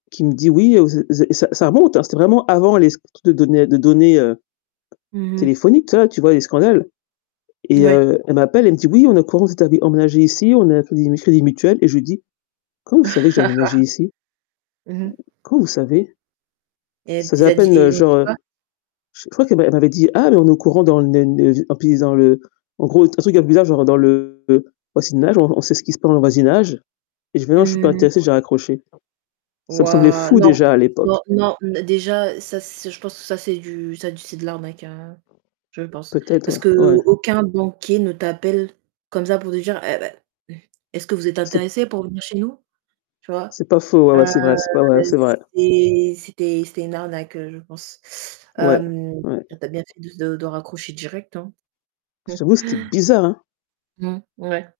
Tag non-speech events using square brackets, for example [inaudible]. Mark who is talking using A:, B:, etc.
A: Qui me dit: «Oui, heu, vous êtes vous êtes», ça ça remonte, hein, c'était vraiment avant les sc de données de données, heu,
B: Mmh mh.
A: téléphoniques, tu vois tu vois? Les scandales et
B: Ouais.
A: heu, elle m'appelle, elle me dit: «Oui, on est au courant que vous êtes arri emménagés ici, on a un Crédit Mu Crédit Mutuel» et je lui dis: «Comment vous savez que j'ai aménagé
B: [laughs]
A: ici?
B: Mmh mh.
A: Comment vous savez?»
B: Et elle
A: Ça faisait
B: z
A: à
B: a dit
A: peine,
B: et
A: heu,
B: ils ont dit
A: genre, heu,
B: quoi?
A: je crois qu'elle m'a elle m'avait dit: «Ah, mais on est au courant dans le ne ne» [unintelligible] en gros, t un truc un peu bizarre, genre, dans le voisinage, on on sait ce qui se passe dans le voisinage, et je dis: «Mais non, je suis pas
B: Mmh.
A: intéressée», j'ai raccroché. Ça me semblait
B: Waouh!
A: fou
B: Non,
A: déjà à
B: non,
A: l'époque.
B: non, n déjà, ça, c'est je pense, ça, c'est du ça d c'est de l'arnaque, heu, je pense.
A: Peut-être,
B: Parce
A: ouais, ouais.
B: qu'aucun banquier ne t'appelle comme ça, pour te dire: «Eh beh, est-ce que vous êtes
A: C'est p
B: intéressé pour venir chez nous?», tu vois?
A: c'est pas faux, ouais, ouais,
B: heu,
A: c'est vrai, c ouais, ouais, c'est vrai.
B: c'est c'était c'était une arnaque, heu, je pense,
A: Ouais,
B: hem,
A: ouais.
B: t tu as bien fait de de raccrocher direct, hein.
A: Je
B: [chuckles]
A: t'avoue, c'était bizarre, hein.
B: Mmh. Ouais.